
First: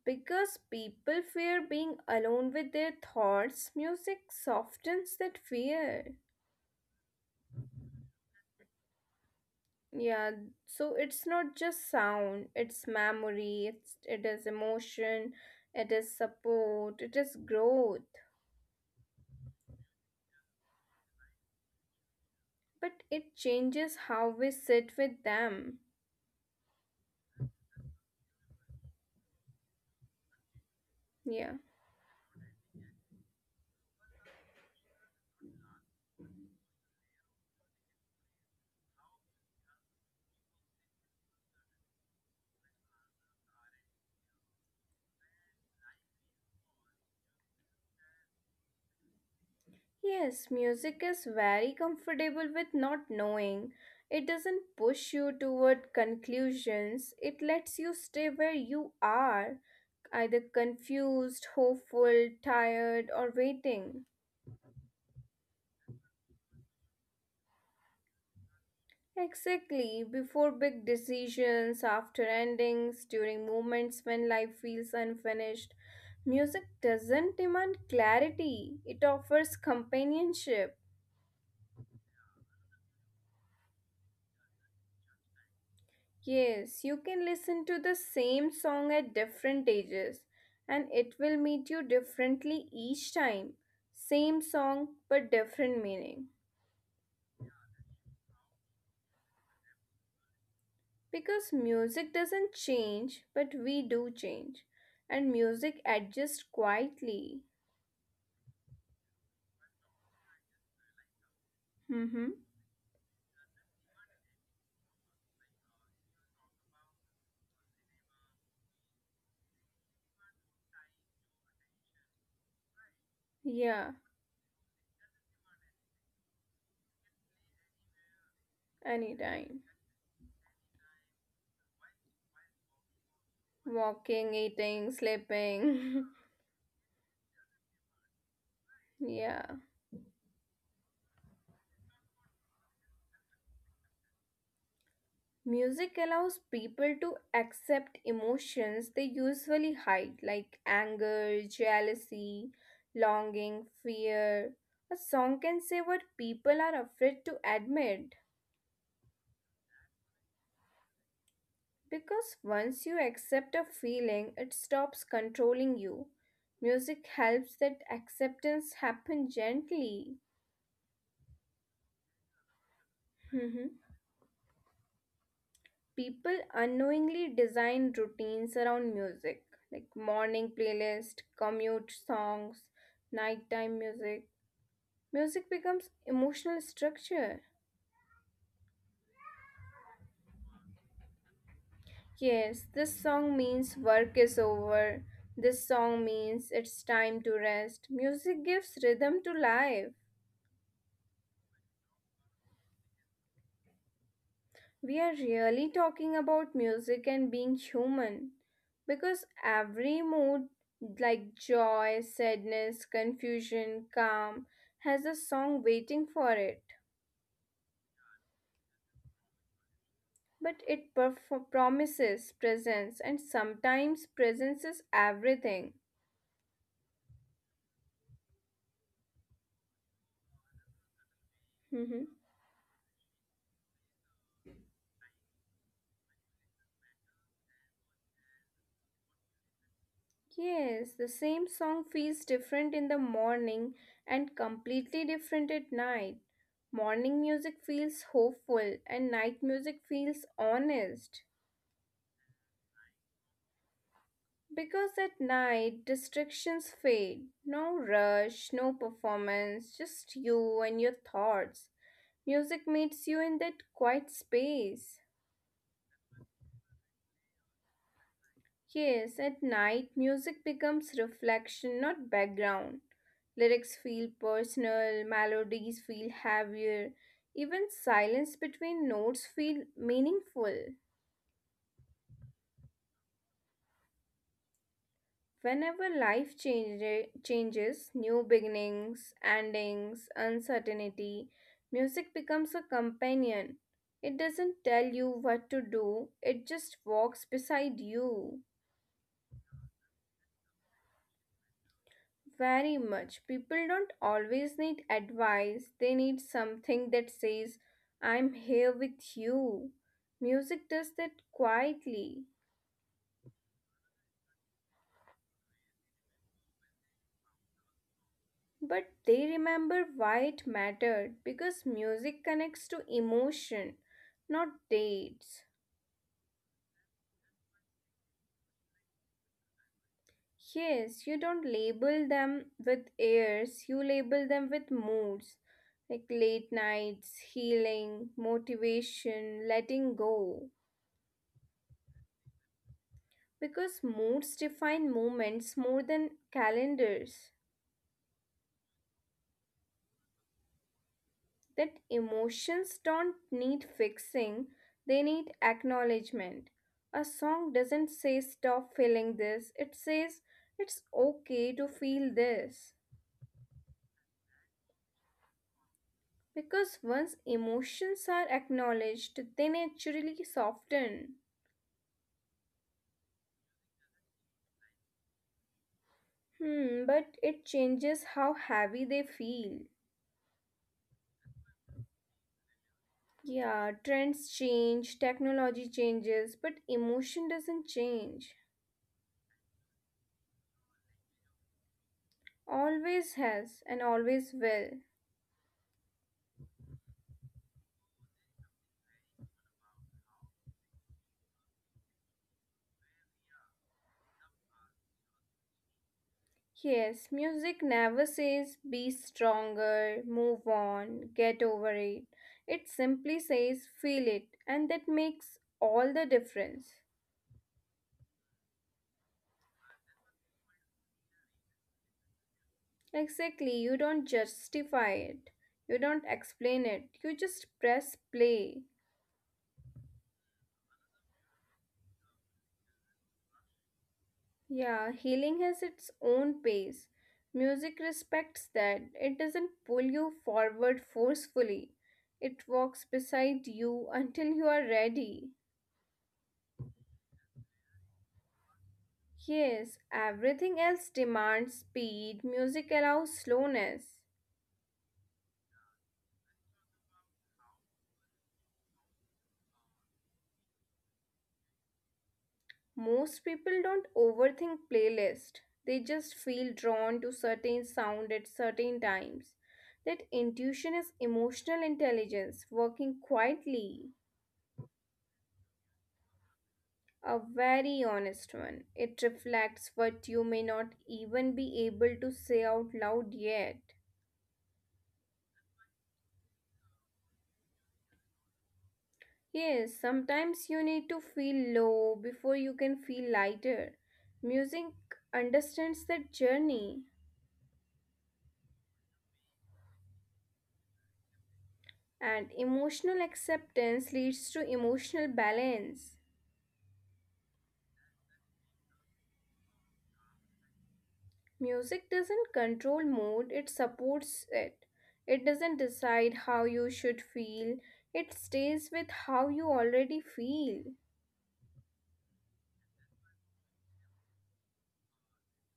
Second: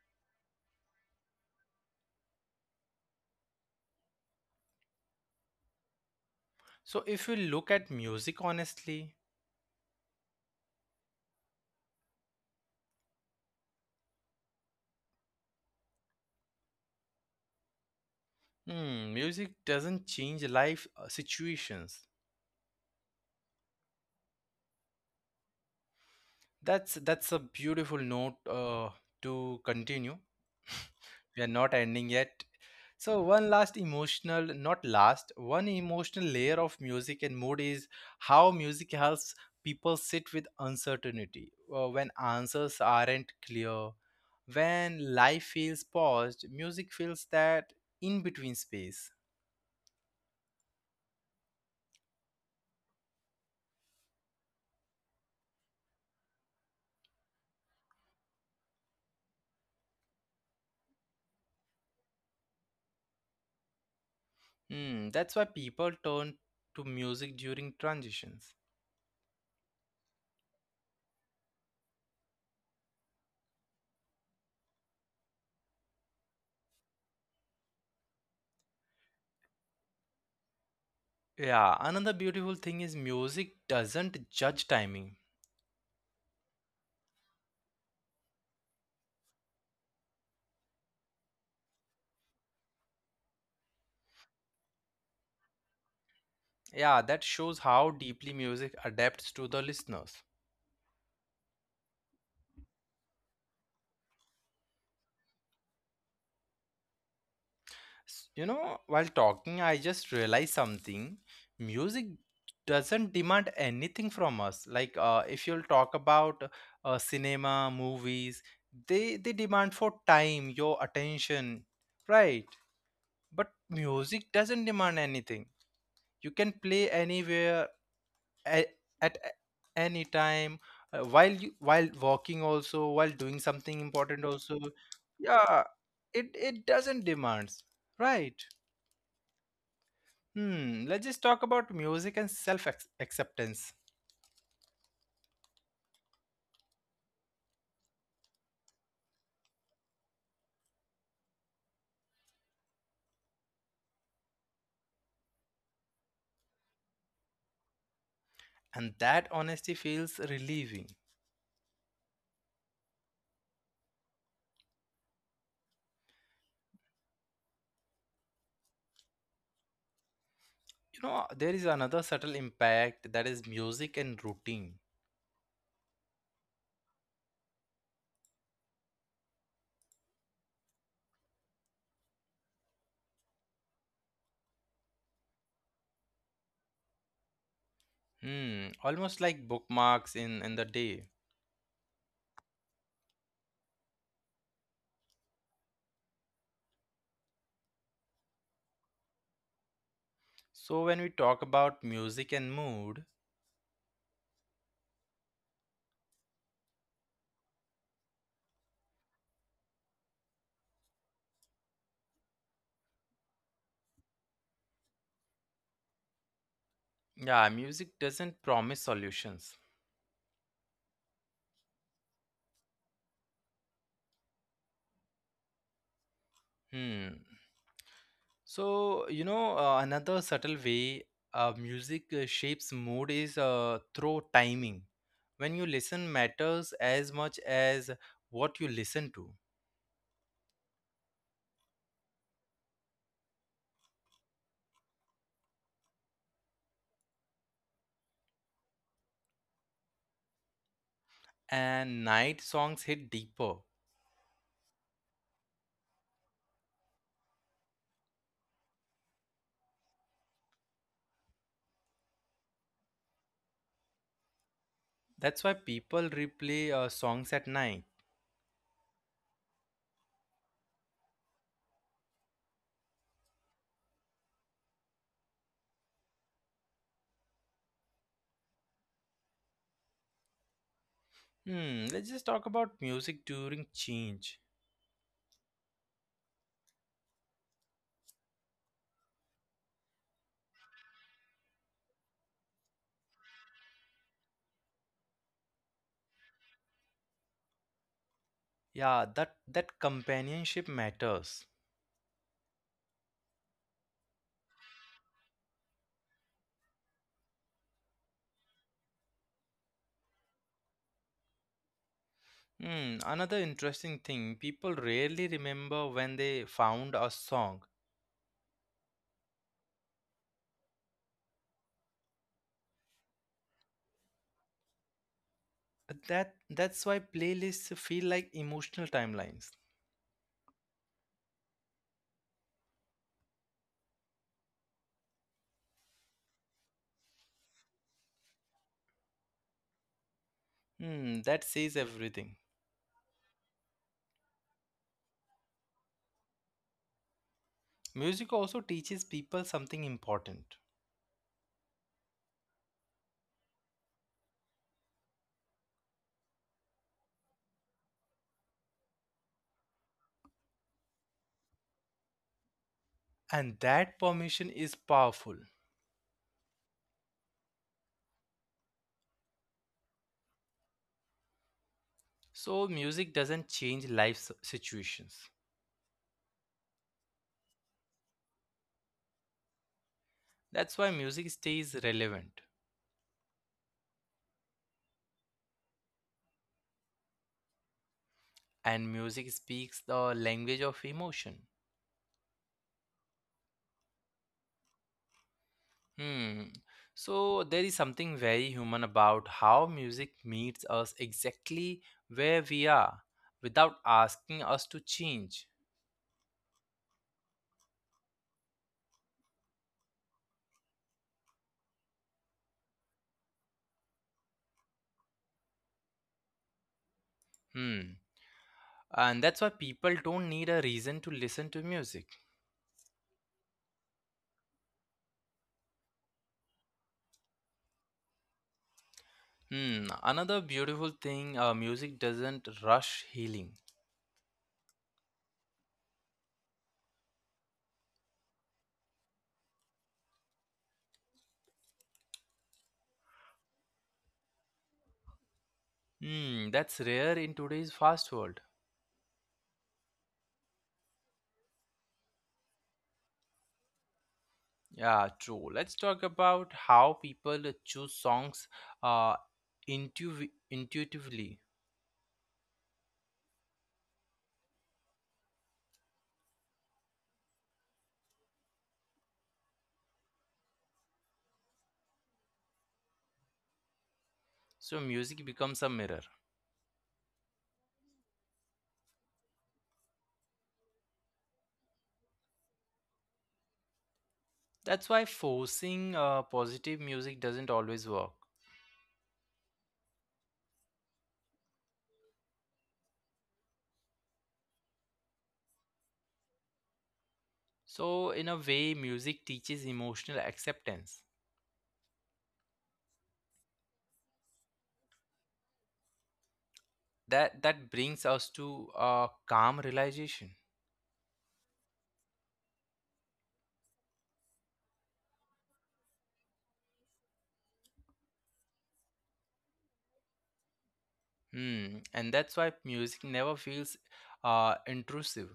Speaker 2: Because people fear being alone with their thoughts, music softens that fear.
Speaker 1: So if you look at music honestly,
Speaker 2: Yeah, so it's not just sound, it's memory, it is emotion, it is support, it is growth.
Speaker 1: hmm, music doesn't change life situations.
Speaker 2: But it changes how we sit with them.
Speaker 1: That's a beautiful note to continue. [LAUGHS] We
Speaker 2: Yeah.
Speaker 1: are not ending yet. So one last emotional, not last, one emotional layer of music and mood is how music helps people sit with uncertainty. When answers aren't clear, when life feels paused, music fills that in between space.
Speaker 2: Yes, music is very comfortable with not knowing. It doesn't push you toward conclusions. It lets you stay where you are, either confused, hopeful, tired, or waiting.
Speaker 1: Hmm, that's why people turn to music during transitions.
Speaker 2: Exactly, before big decisions, after endings, during moments when life feels unfinished. Music doesn't demand clarity, it offers companionship.
Speaker 1: Yeah, another beautiful thing is music doesn't judge timing.
Speaker 2: Yes, you can listen to the same song at different ages and it will meet you differently each time. Same song but different meaning.
Speaker 1: Yeah, that shows how deeply music adapts to the listeners.
Speaker 2: Because music doesn't change, but we do change. And music adjusts quietly.
Speaker 1: You know, while talking, I just realized something.
Speaker 2: Mm-hmm.
Speaker 1: Music doesn't demand anything from us. Like, if you'll talk about cinema, movies, they demand for time, your attention, right? But
Speaker 2: Yeah,
Speaker 1: music doesn't demand anything. You can play anywhere at, at
Speaker 2: anytime.
Speaker 1: any time while you, while walking also while doing something important
Speaker 2: Walking,
Speaker 1: also.
Speaker 2: eating,
Speaker 1: Yeah,
Speaker 2: sleeping.
Speaker 1: it doesn't demands, right?
Speaker 2: [LAUGHS] Yeah.
Speaker 1: Hmm, let's just talk about music and self acceptance.
Speaker 2: Music allows people to accept emotions they usually hide, like anger, jealousy, longing, fear. A song can say what people are afraid to admit
Speaker 1: And that honesty feels relieving.
Speaker 2: because once you accept a feeling, it stops controlling you. Music helps that acceptance happen gently.
Speaker 1: You know, there is another subtle impact, that is
Speaker 2: [LAUGHS]
Speaker 1: music and routine.
Speaker 2: People unknowingly design routines around music, like morning playlist, commute songs, nighttime music. Music becomes emotional structure.
Speaker 1: Hmm, almost like bookmarks in the day.
Speaker 2: Yes, this song means work is over. This song means it's time to rest. Music gives rhythm to life.
Speaker 1: So when we talk about music and mood,
Speaker 2: We are really talking about music and being human because every mood, like joy, sadness, confusion, calm, has a song waiting for it.
Speaker 1: yeah, music doesn't promise solutions.
Speaker 2: But it perf- Promises presence, and sometimes presence is everything.
Speaker 1: Hmm. So, you know, another subtle way
Speaker 2: Mhm.
Speaker 1: music shapes mood is through timing. When you listen matters as much as what you listen to.
Speaker 2: Yes, the same song feels different in the morning and completely different at night. Morning music feels hopeful, and night music feels honest.
Speaker 1: And night songs hit deeper.
Speaker 2: Because at night, distractions fade. No rush, no performance, just you and your thoughts. Music meets you in that quiet space.
Speaker 1: That's why people replay songs at night.
Speaker 2: Yes, at night, music becomes reflection, not background. Lyrics feel personal, melodies feel heavier, even silence between notes feel meaningful.
Speaker 1: Hmm, let's just talk about music during change.
Speaker 2: Changes, new beginnings, endings, uncertainty, music becomes a companion. It doesn't tell you what to do, it just walks beside you.
Speaker 1: Yeah, that companionship matters.
Speaker 2: Very much. People don't always need advice, they need something that says, I'm here with you. Music does that quietly.
Speaker 1: Hmm, another interesting thing, people rarely remember when they found a song.
Speaker 2: But they remember why it mattered because music connects to emotion, not dates.
Speaker 1: That's why playlists feel like emotional timelines.
Speaker 2: Yes, you don't label them with years, you label them with moods like late nights, healing, motivation, letting go.
Speaker 1: Hmm, that says everything.
Speaker 2: Because moods define moments more than calendars.
Speaker 1: Music also teaches people something important,
Speaker 2: That emotions don't need fixing, they need acknowledgement. A song doesn't say stop feeling this, it says it's okay to feel this.
Speaker 1: and that permission is powerful.
Speaker 2: Because once emotions are acknowledged, they naturally soften.
Speaker 1: So music doesn't change life situations.
Speaker 2: Hmm, but it changes how heavy they feel.
Speaker 1: That's why music stays relevant,
Speaker 2: Yeah, trends change, technology changes, but emotion doesn't change.
Speaker 1: and music speaks the language of emotion.
Speaker 2: Always has and always will.
Speaker 1: Hmm. So there is something very human about how music meets us exactly where we are, without asking us to change.
Speaker 2: Yes, music never says be stronger, move on, get over it. It simply says feel it, and that makes all the difference.
Speaker 1: Hmm. And that's why people don't need a reason to listen to music.
Speaker 2: Exactly, you don't justify it, you don't explain it, you just press play.
Speaker 1: Hmm. Another beautiful thing, music doesn't rush healing.
Speaker 2: Yeah, healing has its own pace. Music respects that, it doesn't pull you forward forcefully, it walks beside you until you are ready.
Speaker 1: Hmm. That's rare in today's fast world.
Speaker 2: Yes, everything else demands speed, music allows slowness.
Speaker 1: Yeah, true. Let's talk about how people choose songs uh, intuitively.
Speaker 2: Most people don't overthink playlist. They just feel drawn to certain sound at certain times. That intuition is emotional intelligence working quietly.
Speaker 1: So music becomes a mirror.
Speaker 2: A very honest one. It reflects what you may not even be able to say out loud yet.
Speaker 1: That's why forcing positive music doesn't always work.
Speaker 2: Yes, sometimes you need to feel low before you can feel lighter. Music understands that journey,
Speaker 1: So in a way, music teaches emotional acceptance.
Speaker 2: and emotional acceptance leads to emotional balance.
Speaker 1: That brings us to a calm realization.
Speaker 2: Music doesn't control mood, it supports it. It doesn't decide how you should feel, it stays with how you already feel
Speaker 1: Hmm. And that's why music never feels intrusive.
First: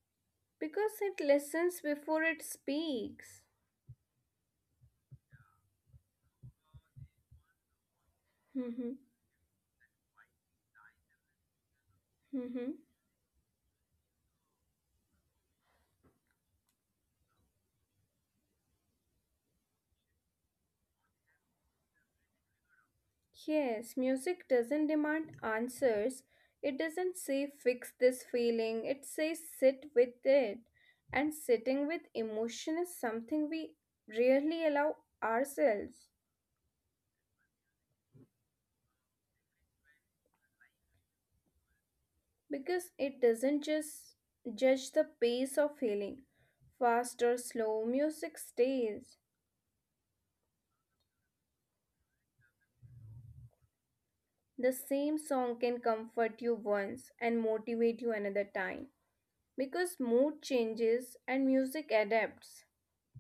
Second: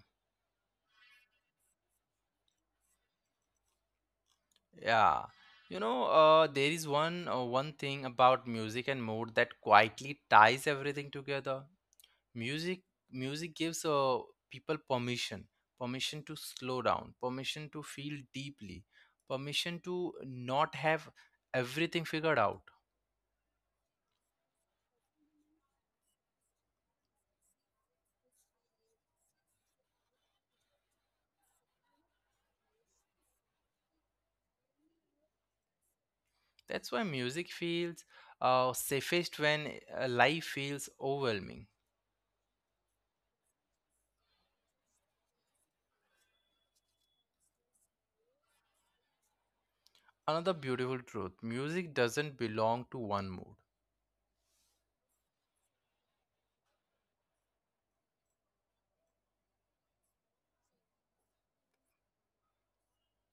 Speaker 2: because it listens before it speaks.
Speaker 1: Yeah. You know, there is one thing about music and mood that quietly ties everything together. music
Speaker 2: [LAUGHS]
Speaker 1: Music gives people permission, permission to slow down, permission to feel deeply, permission to not have everything figured out.
Speaker 2: Yes, music doesn't demand answers. It doesn't say fix this feeling, it says sit with it. And sitting with emotion is something we rarely allow ourselves
Speaker 1: That's why music feels safest when life feels overwhelming.
Speaker 2: because it doesn't just judge the pace of feeling. Fast or slow, music stays.
Speaker 1: Another beautiful truth, music doesn't belong to one mood.
Speaker 2: The same song can comfort you once and motivate you another time because mood changes and music adapts.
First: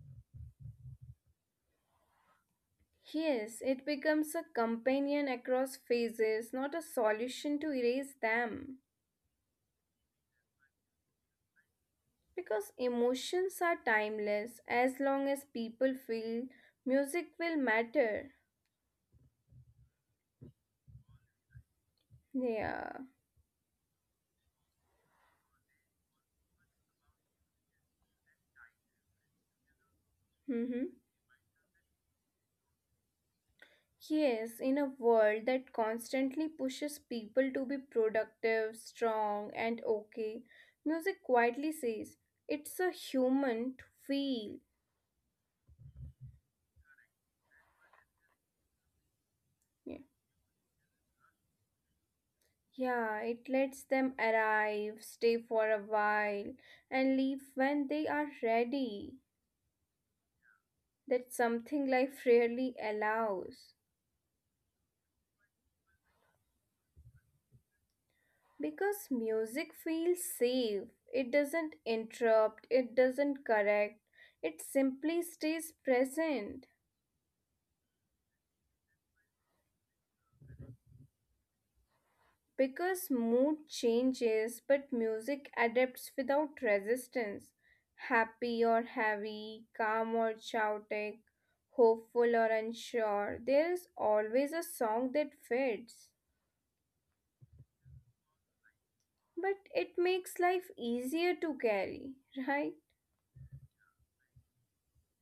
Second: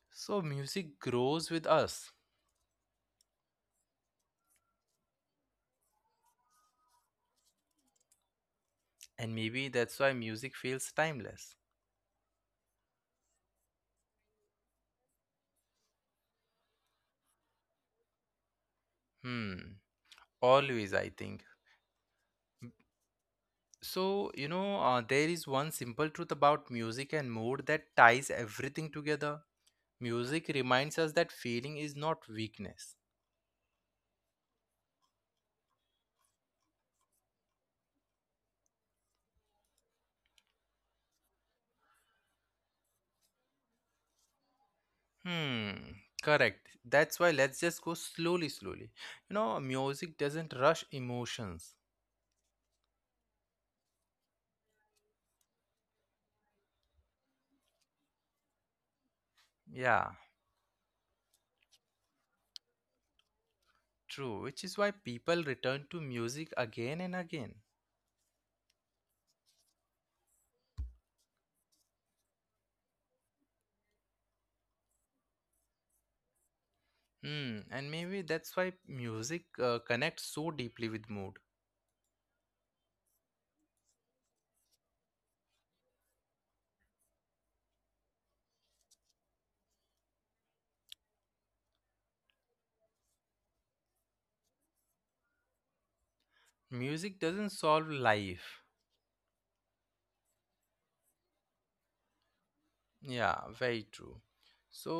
Speaker 1: So, music grows with us,
Speaker 2: Yes, it becomes a companion across phases, not a solution to erase them.
Speaker 1: and maybe that's why music feels timeless.
Speaker 2: Because emotions are timeless, as long as people feel, music will matter.
Speaker 1: Hmm, always, I think.
Speaker 2: Yeah.
Speaker 1: So, you know, there is one simple truth about music and mood that ties everything together. Music
Speaker 2: Mm-hmm.
Speaker 1: reminds us that feeling is not weakness.
Speaker 2: Yes, in a world that constantly pushes people to be productive, strong, and okay, music quietly says it's a human to feel.
Speaker 1: Hmm, correct. That's why let's just go slowly, slowly. You know, music doesn't rush emotions.
Speaker 2: Yeah, it lets them arrive, stay for a while, and leave when they are ready.
Speaker 1: Yeah,
Speaker 2: That's something [LAUGHS] life rarely allows.
Speaker 1: true. Which is why people return to music again and again.
Speaker 2: Because music feels safe, it doesn't interrupt, it doesn't correct, it simply stays present.
Speaker 1: Hmm, and maybe that's why music connects so deeply with mood.
Speaker 2: Because mood changes, but music adapts without resistance. Happy or heavy, calm or chaotic, hopeful or unsure, there is always a song that fits.
Speaker 1: Music doesn't solve life.
Speaker 2: But it makes life easier to carry, [LAUGHS] right?
Speaker 1: Yeah, very true. So,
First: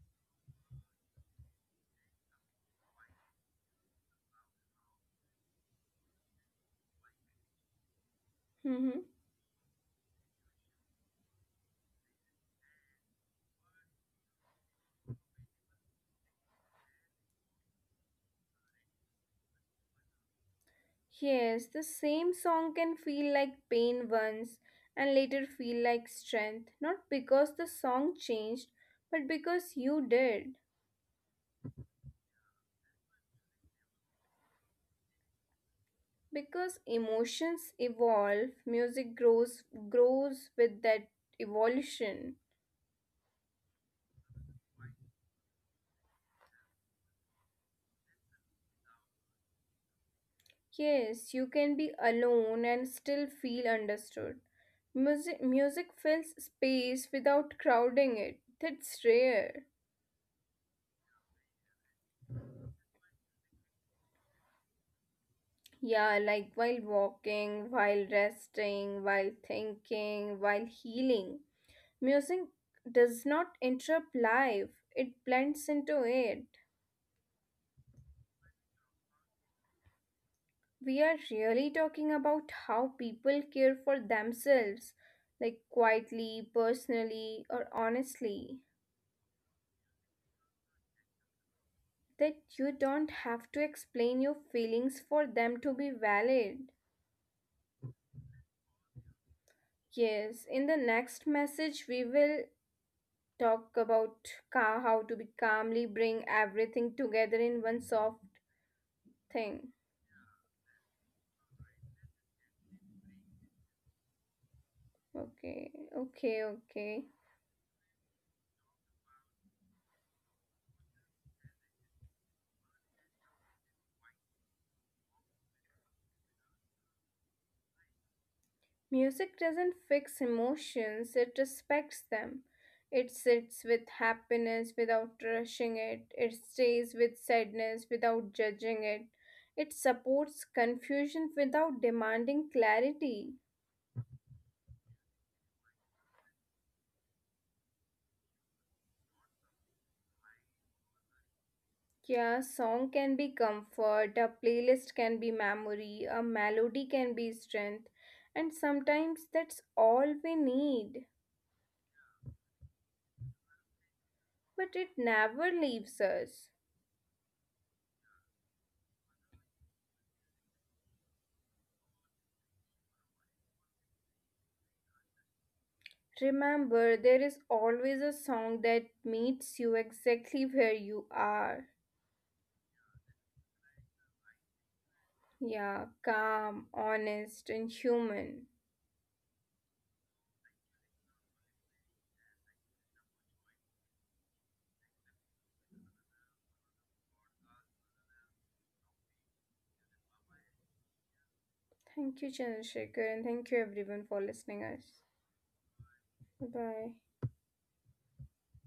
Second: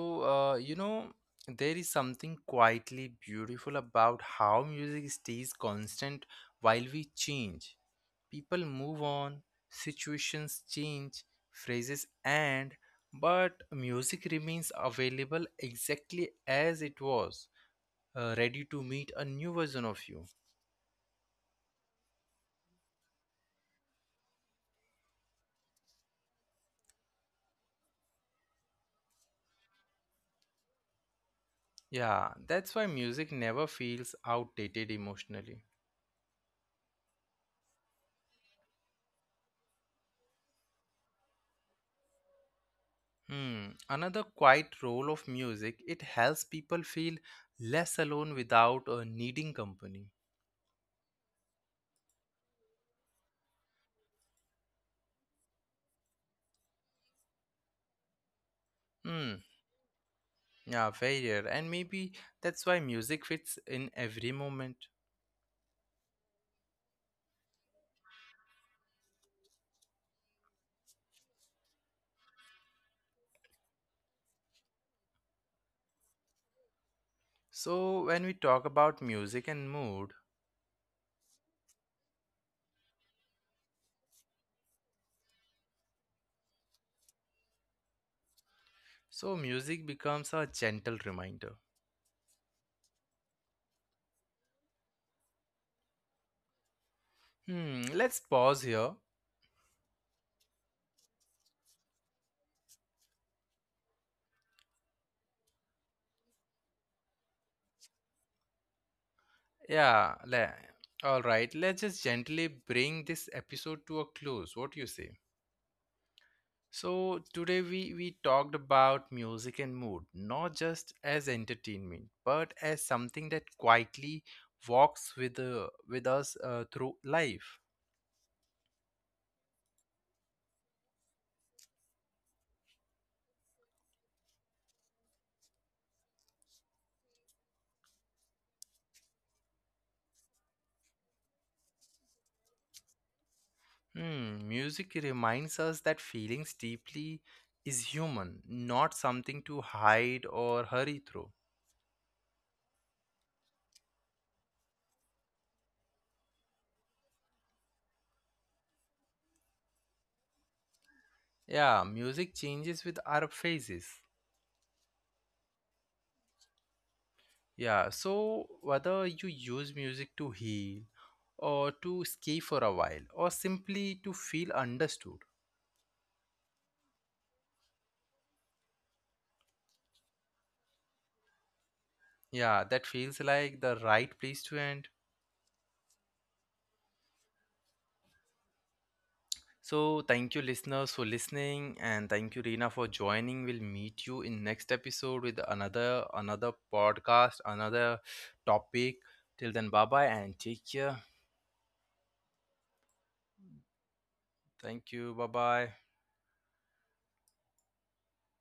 Speaker 1: you know, there is something quietly beautiful about how music stays constant while we change. People move
Speaker 2: Hmm.
Speaker 1: on, situations change, phrases end, but music remains available exactly as it was, ready to meet a new version of you.
Speaker 2: Yes, the same song can feel like pain once and later feel like strength, not because the song changed, but because you did.
Speaker 1: Yeah, that's why music never feels outdated emotionally.
Speaker 2: Because emotions evolve, music grows, grows with that evolution.
Speaker 1: Hmm. Another quiet role of music, it helps people feel less alone without needing company.
Speaker 2: Yes, you can be alone and still feel understood. Music fills space without crowding it. That's
Speaker 1: Hmm.
Speaker 2: rare.
Speaker 1: Yeah, very rare. And maybe that's why music fits in every moment.
Speaker 2: Yeah, like while walking, while resting, while thinking, while healing, music does not interrupt life, it blends into it.
Speaker 1: So when we talk about music and mood,
Speaker 2: We are really talking about how people care for themselves, like quietly, personally, or honestly.
Speaker 1: so music becomes a gentle reminder.
Speaker 2: That you don't have to explain your feelings for them to be valid.
Speaker 1: Hmm. Let's pause here.
Speaker 2: Yes, in the next message, we will talk about how to be calmly bring everything together in one soft thing.
Speaker 1: Yeah. All right. Let's just gently bring this episode to a close. What do you say?
Speaker 2: Okay, okay, okay.
Speaker 1: So today we talked about music and mood, not just as entertainment, but as something that quietly walks with us through life.
Speaker 2: Music doesn't fix emotions, it respects them. It sits with happiness without rushing it, it stays with sadness without judging it, it supports confusion without demanding clarity.
Speaker 1: Hmm, music reminds us that feelings deeply is human, not something to hide or hurry through.
Speaker 2: Yeah, a song can be comfort, a playlist can be memory, a melody can be strength, and sometimes that's all we need,
Speaker 1: Yeah, music changes with our phases.
Speaker 2: but it never leaves us.
Speaker 1: Yeah, so whether you use music to heal or to escape for a while or simply to feel understood.
Speaker 2: Remember, there is always a song that meets you exactly where you are.
Speaker 1: Yeah, that feels like the right place to end.
Speaker 2: Yeah, calm, honest, and human.
Speaker 1: So, thank you, listeners, for listening, and thank you, Reena, for joining. We'll meet you in next episode with another podcast, another topic. Till then, bye bye, and take care.
Speaker 2: Thank you, Chandrasekhar, and thank you everyone for listening
Speaker 1: Thank
Speaker 2: us.
Speaker 1: you. Bye bye.
Speaker 2: Bye.